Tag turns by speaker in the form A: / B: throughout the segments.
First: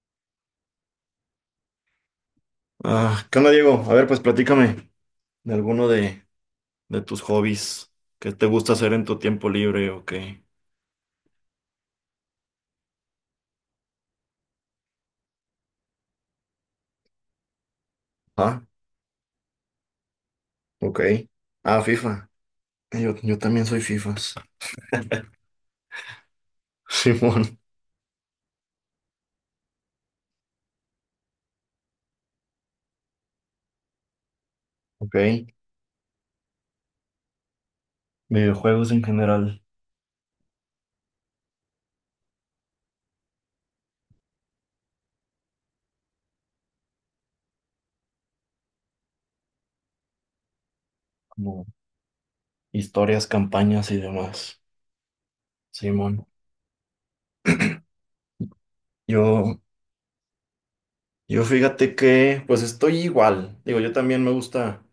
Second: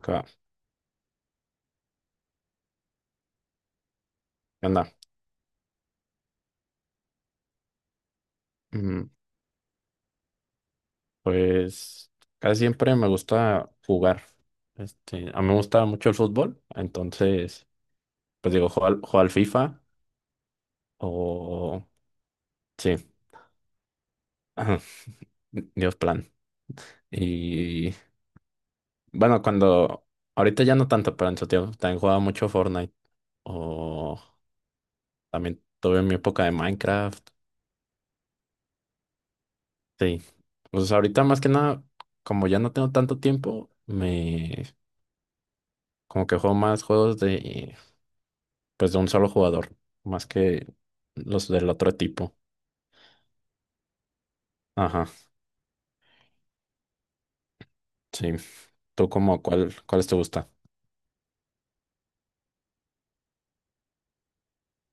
A: Ca-
B: Ah, ¿qué onda, Diego? A ver, pues
A: ¿Qué
B: platícame
A: onda?
B: de alguno de tus hobbies. ¿Qué te gusta hacer en
A: Mm,
B: tu tiempo libre o qué?
A: Pues casi siempre me gusta jugar. Este, a mí me gusta mucho el fútbol, entonces, pues
B: Ah,
A: digo, juego al FIFA
B: ok. Ah,
A: o...
B: FIFA.
A: Sí,
B: Yo también soy FIFAs.
A: ajá, Dios plan.
B: Simón.
A: Y bueno, cuando... Ahorita ya no tanto, pero en su tiempo también jugaba mucho Fortnite o
B: Ok.
A: también tuve mi época de Minecraft.
B: Videojuegos en general,
A: Sí, pues ahorita más que nada, como ya no tengo tanto tiempo, me... Como que juego más juegos de... pues de un solo jugador, más que los
B: como
A: del otro tipo.
B: historias, campañas y demás.
A: Ajá,
B: Simón.
A: sí. ¿Tú como
B: Yo,
A: cuáles te gusta?
B: yo fíjate que, pues estoy igual. Digo, yo también me gusta,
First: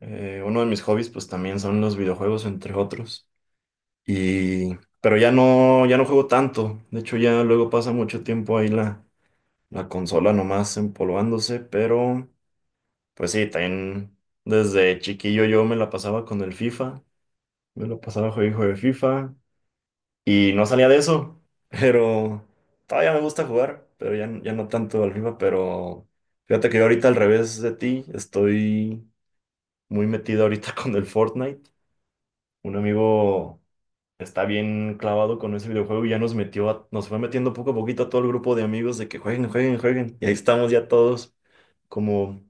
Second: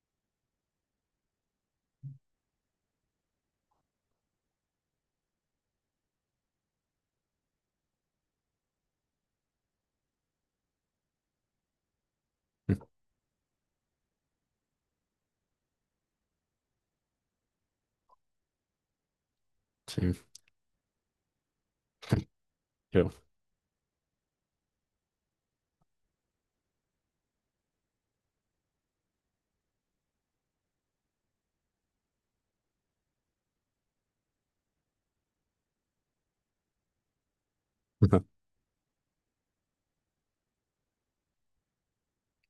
B: uno de mis hobbies, pues también son los videojuegos, entre otros. Pero ya no juego tanto. De hecho, ya luego pasa mucho tiempo ahí la consola nomás empolvándose. Pero, pues sí, también desde chiquillo yo me la pasaba con el FIFA. Me lo pasaba juego de FIFA.
A: Sí,
B: Y no salía de eso. Pero
A: yo.
B: todavía me gusta jugar. Pero ya no tanto al FIFA. Pero fíjate que yo ahorita al revés de ti. Estoy muy metido ahorita con el Fortnite. Un amigo está bien clavado con ese videojuego y ya nos fue metiendo poco a poquito a todo el grupo de amigos de que jueguen, jueguen, jueguen. Y ahí estamos ya todos, como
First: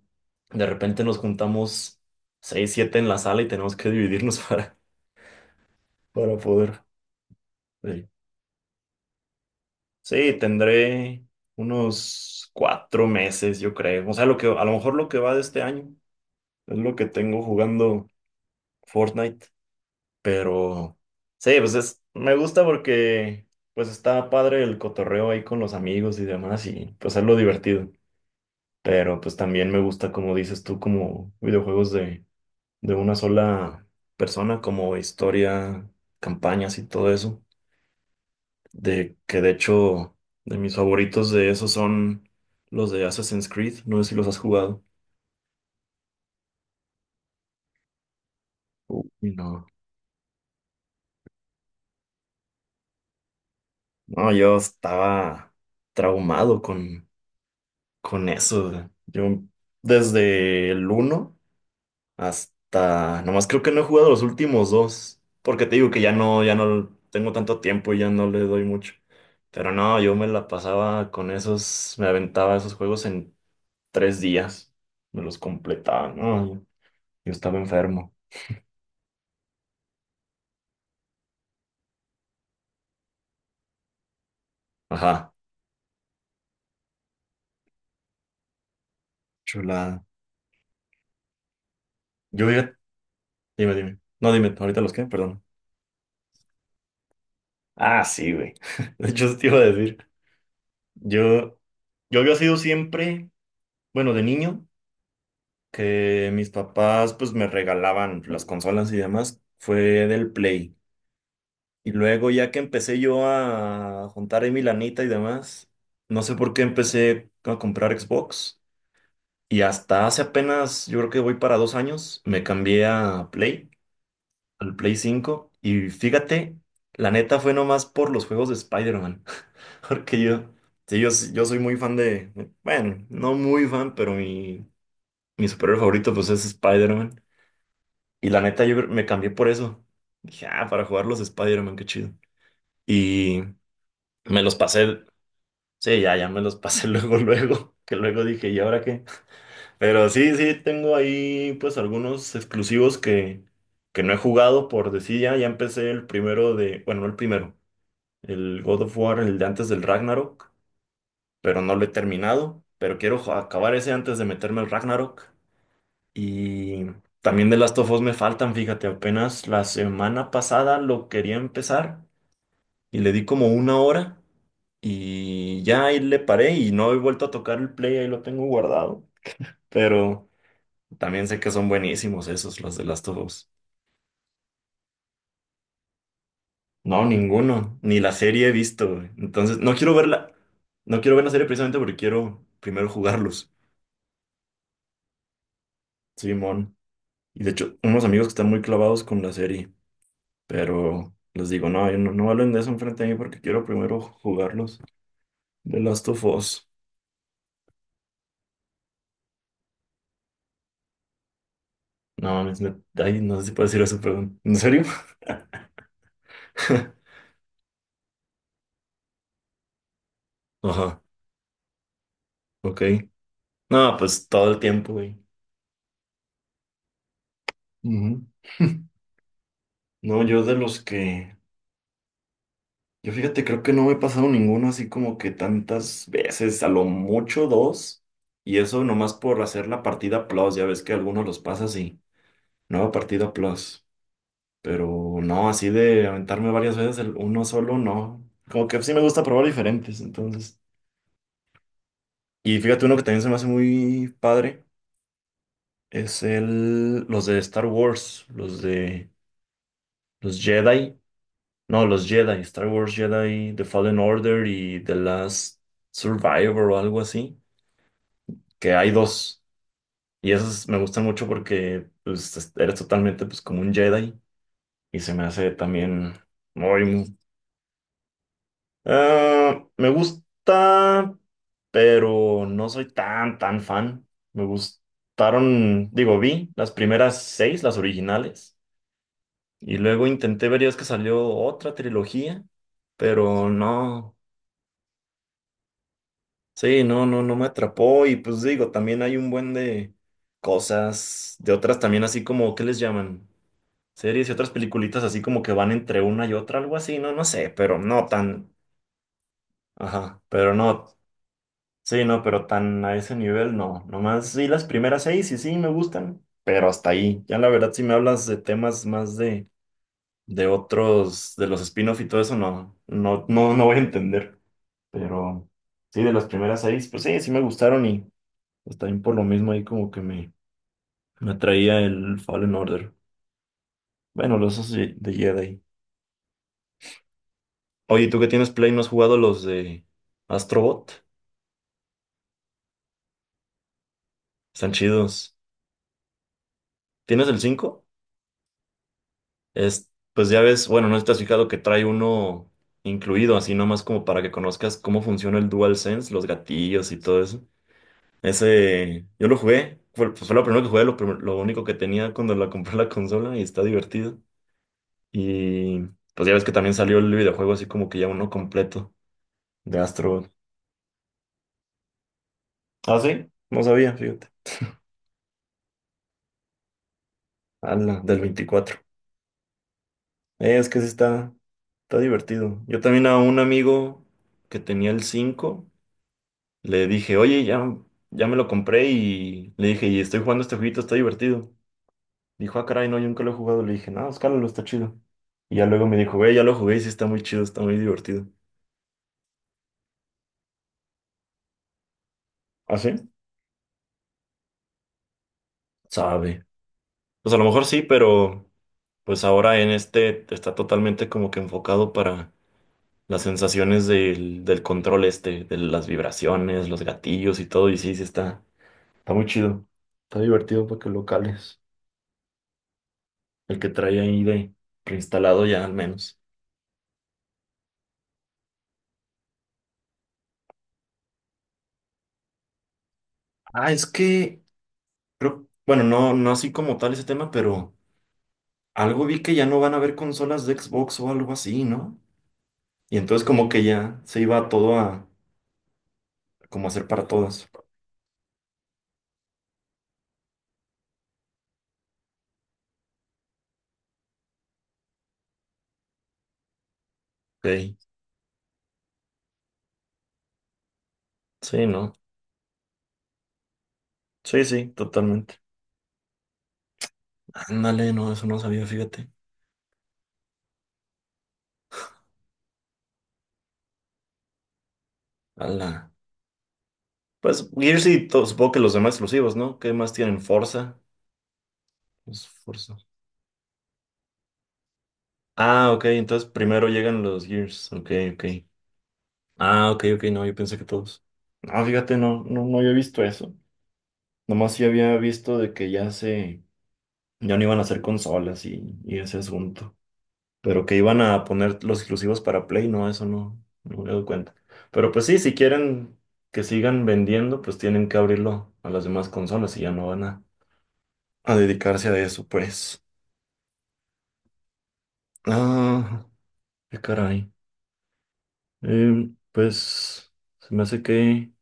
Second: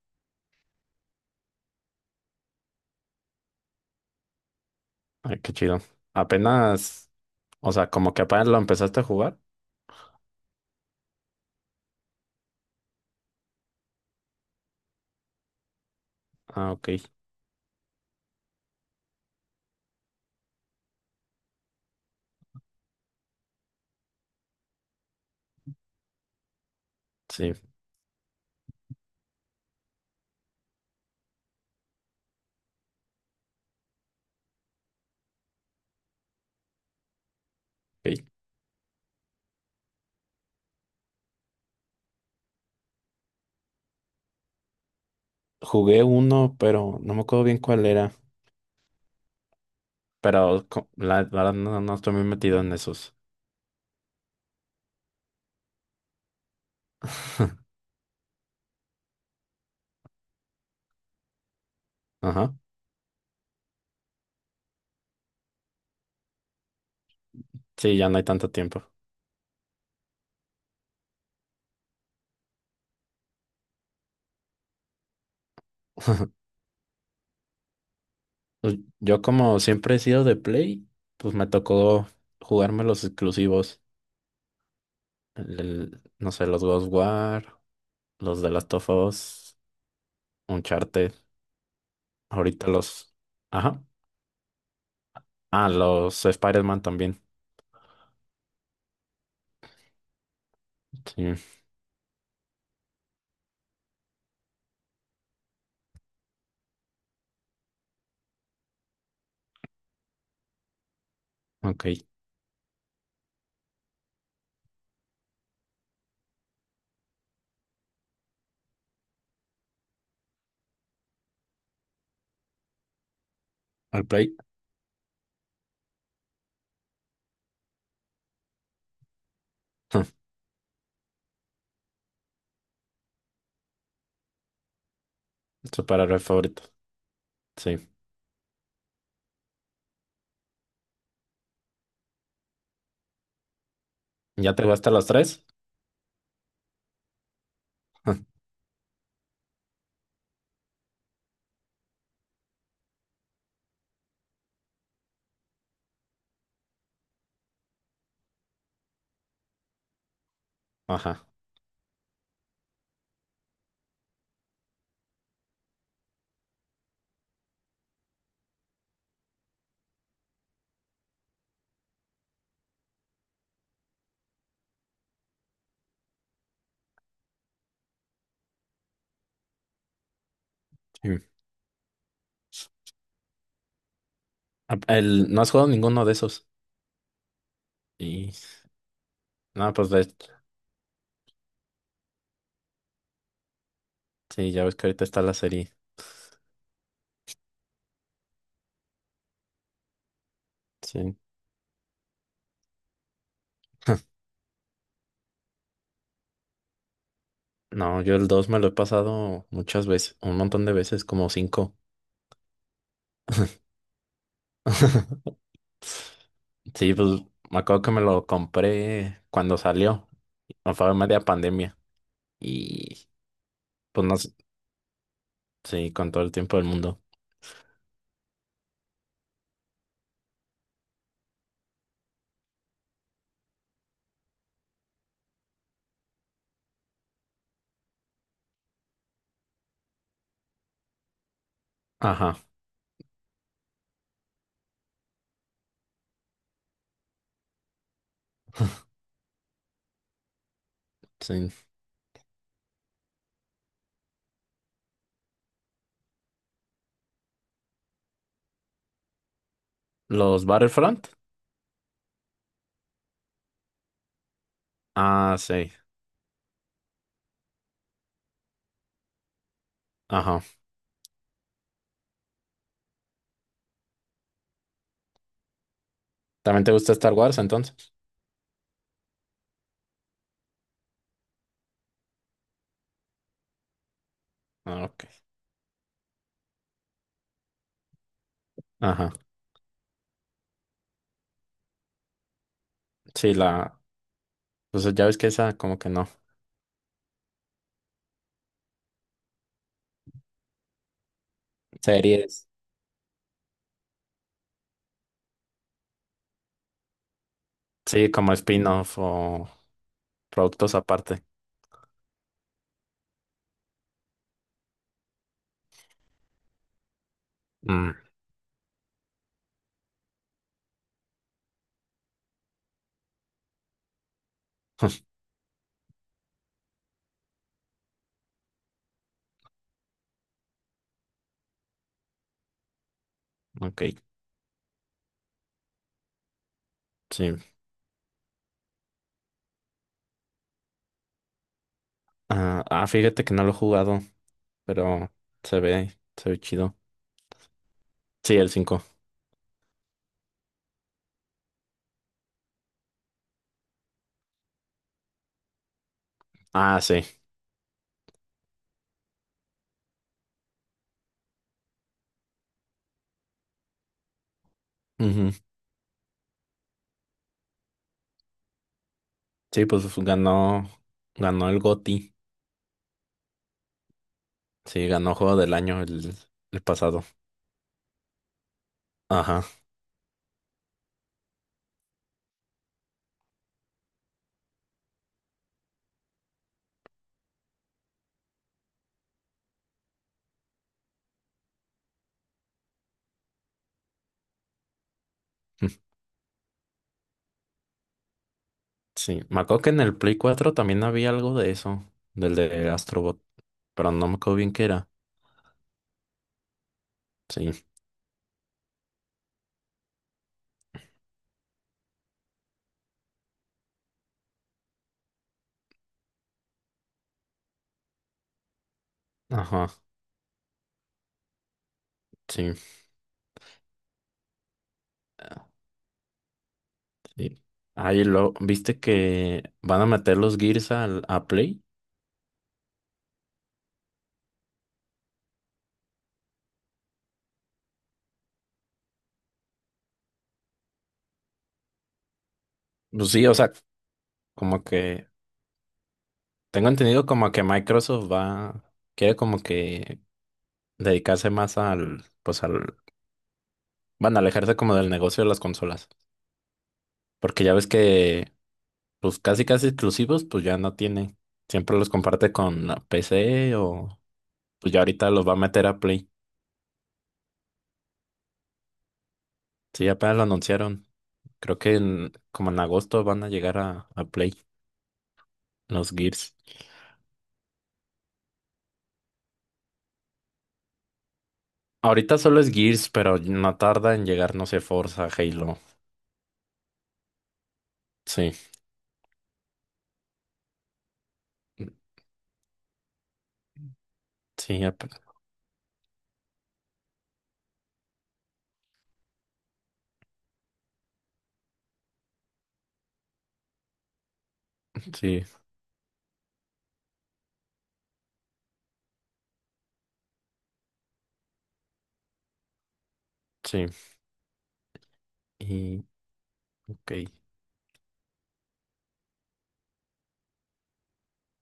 B: de repente nos juntamos seis, siete en la sala y tenemos que dividirnos para,
A: Ay, qué chido.
B: para poder.
A: Apenas, o sea,
B: Sí.
A: como que apenas lo empezaste a jugar.
B: Sí, tendré unos 4 meses, yo creo. O sea, a lo mejor lo que va de este año
A: Ah,
B: es
A: ok,
B: lo que tengo jugando Fortnite. Pero sí, me gusta porque pues está padre el cotorreo ahí con los amigos y demás y pues es lo
A: sí.
B: divertido. Pero pues también me gusta, como dices tú, como videojuegos de una sola persona, como historia, campañas y todo eso.
A: Ok.
B: De que de hecho, de mis favoritos de esos son los de Assassin's Creed. No sé si los has jugado.
A: Jugué uno, pero no me acuerdo bien cuál era.
B: Uy, no.
A: Pero la verdad no, no estoy muy metido en esos.
B: No, yo estaba traumado con Con eso, yo desde el uno
A: Ajá.
B: nomás creo que no he jugado los últimos dos, porque te digo que ya no tengo tanto tiempo
A: Sí,
B: y
A: ya
B: ya
A: no hay
B: no le
A: tanto
B: doy
A: tiempo.
B: mucho. Pero no, yo me la pasaba con esos, me aventaba esos juegos en 3 días, me los completaba, ¿no? Yo estaba enfermo.
A: Pues, yo como siempre he sido de Play, pues me tocó jugarme los exclusivos.
B: Ajá,
A: No sé, los Ghostwire, los de Last of Us,
B: chulada.
A: Uncharted,
B: Yo,
A: ahorita
B: fíjate-
A: los...
B: Dime,
A: Ajá.
B: dime. No, dime, ahorita los qué, perdón.
A: Ah, los Spider-Man también.
B: Ah, sí, güey. De hecho, eso te iba a decir.
A: Sí,
B: Yo, yo había sido siempre, bueno, de niño. Que mis papás pues me regalaban las consolas y demás fue del Play. Y
A: ok.
B: luego ya que empecé yo a juntar ahí mi lanita y demás, no sé por qué empecé a comprar Xbox. Y hasta hace apenas, yo creo que voy para 2 años, me cambié a Play,
A: Al Play.
B: al Play cinco. Y fíjate, la neta fue nomás por los juegos de Spider-Man. Porque yo, sí, yo soy muy fan de, bueno, no muy fan, pero mi superhéroe favorito
A: Superhéroe
B: pues es
A: favorito.
B: Spider-Man.
A: Sí.
B: Y la neta, yo me cambié por eso. Dije, ah, para jugar los Spider-Man, qué chido. Y me
A: ¿Ya
B: los
A: te gasté
B: pasé.
A: los tres?
B: Sí, ya me los pasé luego, luego. Que luego dije, ¿y ahora qué? Pero sí, sí, tengo ahí pues algunos exclusivos que no he jugado por decir ya. Ya empecé el primero de, bueno, no el primero, el God of War, el de antes del Ragnarok,
A: Ajá.
B: pero no lo he terminado. Pero quiero acabar ese antes de meterme al Ragnarok. Y también de Last of Us me faltan, fíjate, apenas la semana pasada lo quería empezar y le di como 1 hora y ya ahí le paré y no he vuelto a tocar el play, ahí lo tengo guardado. Pero
A: Sí.
B: también sé que son buenísimos esos, los de Last of Us.
A: Ah, el, no has jugado ninguno de esos.
B: No, ninguno, ni la
A: Y...
B: serie he visto, güey. Entonces,
A: No,
B: no
A: pues
B: quiero
A: de...
B: verla, no quiero ver la serie precisamente porque quiero primero jugarlos,
A: Sí, ya ves que ahorita está la serie.
B: Simón. Y de hecho, unos amigos que están muy clavados con la serie. Pero
A: Sí.
B: les digo, no, yo no, no hablen de eso enfrente de mí porque quiero primero jugarlos. The Last of Us.
A: No, yo el 2 me lo he pasado muchas veces, un montón de veces, como cinco.
B: No, mames, ay, no sé si puedo decir eso, pero... ¿En serio?
A: Sí, pues me acuerdo que me lo compré cuando salió, o fue en
B: Ajá,
A: media pandemia.
B: ok.
A: Y
B: No,
A: pues no
B: pues
A: sé,
B: todo el tiempo, güey.
A: sí, con todo el tiempo del mundo.
B: Ujú. No, yo de los que... Yo fíjate, creo que no me he pasado ninguno así como que tantas veces, a lo mucho dos. Y eso nomás por hacer la partida plus, ya ves que algunos los pasas y...
A: Ajá,
B: Nueva partida plus. Pero no, así de aventarme varias veces el uno solo, no. Como que sí me gusta probar diferentes, entonces.
A: sí.
B: Y fíjate, uno que también se me hace muy padre es los de Star Wars, los de los
A: ¿Los
B: Jedi.
A: Battlefront?
B: No, los Jedi, Star Wars Jedi, The Fallen Order y The
A: Ah,
B: Last
A: sí,
B: Survivor o algo así, que hay dos. Y
A: ajá.
B: esos me gustan mucho porque pues, eres totalmente pues, como un Jedi y se me hace también
A: ¿También te gusta Star
B: muy...
A: Wars entonces?
B: ah, me gusta... pero no soy tan, tan fan. Me
A: Ah, ok.
B: gustaron, digo, vi las primeras seis, las originales,
A: Ajá.
B: y luego intenté ver, ya es que salió otra trilogía,
A: Sí,
B: pero
A: la.
B: no,
A: Pues ya ves que esa, como que no.
B: sí, no, no, no me atrapó, y pues digo, también hay un buen de cosas, de otras también así
A: Series.
B: como, ¿qué les llaman? Series y otras peliculitas así como que van entre una y otra, algo así, no, no sé, pero no
A: Sí, como
B: tan,
A: spin-off o
B: ajá, pero
A: productos
B: no.
A: aparte.
B: Sí, no, pero tan a ese nivel no. Nomás sí, las primeras seis y sí me gustan, pero hasta ahí. Ya la verdad, si me
A: Mm,
B: hablas de temas más de otros, de los spin-off y todo eso, no, no, no, no voy a entender. Pero sí, de las primeras seis, pues sí, sí me gustaron y pues también por lo mismo ahí como que me atraía el Fallen Order.
A: ok,
B: Bueno, los esos de Jedi.
A: sí.
B: Oye, ¿tú que tienes Play no has jugado los de Astrobot?
A: Ah, ah, fíjate que no lo he jugado,
B: Están
A: pero
B: chidos.
A: se ve chido.
B: ¿Tienes el 5?
A: Sí, el cinco.
B: Pues ya ves, bueno, no sé si te has fijado que trae uno incluido, así nomás como para que conozcas cómo funciona el DualSense, los
A: Ah,
B: gatillos y
A: sí.
B: todo eso. Ese, yo lo jugué, pues fue lo primero que jugué, lo único que tenía cuando la compré la consola y está divertido.
A: Ujú.
B: Y pues ya ves que también salió el videojuego así como que ya uno completo
A: Sí,
B: de Astro.
A: ganó el GOTY.
B: Ah, sí, no sabía, fíjate.
A: Sí, ganó Juego del Año el pasado.
B: Ala, del 24.
A: Ajá.
B: Es que sí está, divertido. Yo también a un amigo que tenía el cinco. Le dije, oye, ya me lo compré y le dije, y estoy jugando este jueguito, está divertido. Dijo, ah, caray, no, yo nunca lo he jugado. Le dije, no, escálalo, está chido. Y ya luego me dijo, güey, ya lo jugué y sí está muy chido, está muy divertido.
A: Sí, me acuerdo que en el Play 4 también había algo de eso, del de
B: ¿Ah, sí?
A: Astrobot, pero no me acuerdo bien qué era.
B: Sabe. Pues a lo mejor
A: Sí,
B: sí, pero pues ahora en este está totalmente como que enfocado para las sensaciones del control este, de las vibraciones, los gatillos y todo. Y sí, sí está, muy chido.
A: ajá,
B: Está divertido para que lo cales.
A: sí,
B: El que trae ahí de preinstalado
A: ah,
B: ya al menos.
A: sí. Ahí lo, ¿viste que van a meter los Gears al, a Play?
B: Ah, es que creo, bueno, no, no así como tal ese tema, pero algo vi que ya no van a haber consolas de Xbox o algo así, ¿no? Y
A: Pues
B: entonces
A: sí, o
B: como
A: sea,
B: que ya se iba
A: como
B: todo a
A: que
B: como
A: tengo
B: hacer para
A: entendido como que
B: todas.
A: Microsoft va, quiere como que dedicarse más al, pues al, van a alejarse como del negocio de las consolas. Porque ya ves
B: Ok.
A: que, pues casi casi exclusivos, pues ya no tiene.
B: Sí,
A: Siempre los
B: ¿no?
A: comparte con la PC o
B: Sí, sí,
A: pues ya ahorita los va a
B: totalmente.
A: meter a Play.
B: Ándale, no, eso no sabía, fíjate.
A: Sí, apenas lo anunciaron. Creo que como en agosto van a llegar a Play los
B: Ala.
A: Gears.
B: Pues Gears supongo que los demás exclusivos, ¿no? ¿Qué más tienen? Forza.
A: Ahorita
B: Pues,
A: solo es
B: Forza.
A: Gears, pero no tarda en llegar, no sé, Forza, Halo.
B: Ah, ok, entonces primero llegan los Gears. Ok, ok.
A: Sí,
B: Ah, ok, ok, no, yo pensé que todos. No, fíjate, no, no, no había visto eso. Nomás
A: sí,
B: yo había visto de que ya no iban a hacer consolas y ese asunto. Pero que iban a poner los exclusivos para Play, no, eso no, no me doy cuenta. Pero pues sí,
A: sí,
B: si quieren que sigan vendiendo, pues tienen que abrirlo a las demás consolas y ya no van a dedicarse a eso, pues.
A: sí. Y,
B: Ah, qué
A: ok,
B: caray. Pues se me hace que,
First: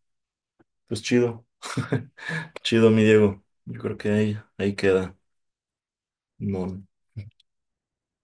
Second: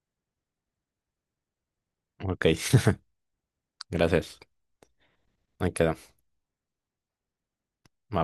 B: pues chido,
A: ok,
B: chido, mi Diego. Yo creo que ahí,
A: gracias.
B: ahí queda.
A: Ahí queda.
B: No.
A: Va.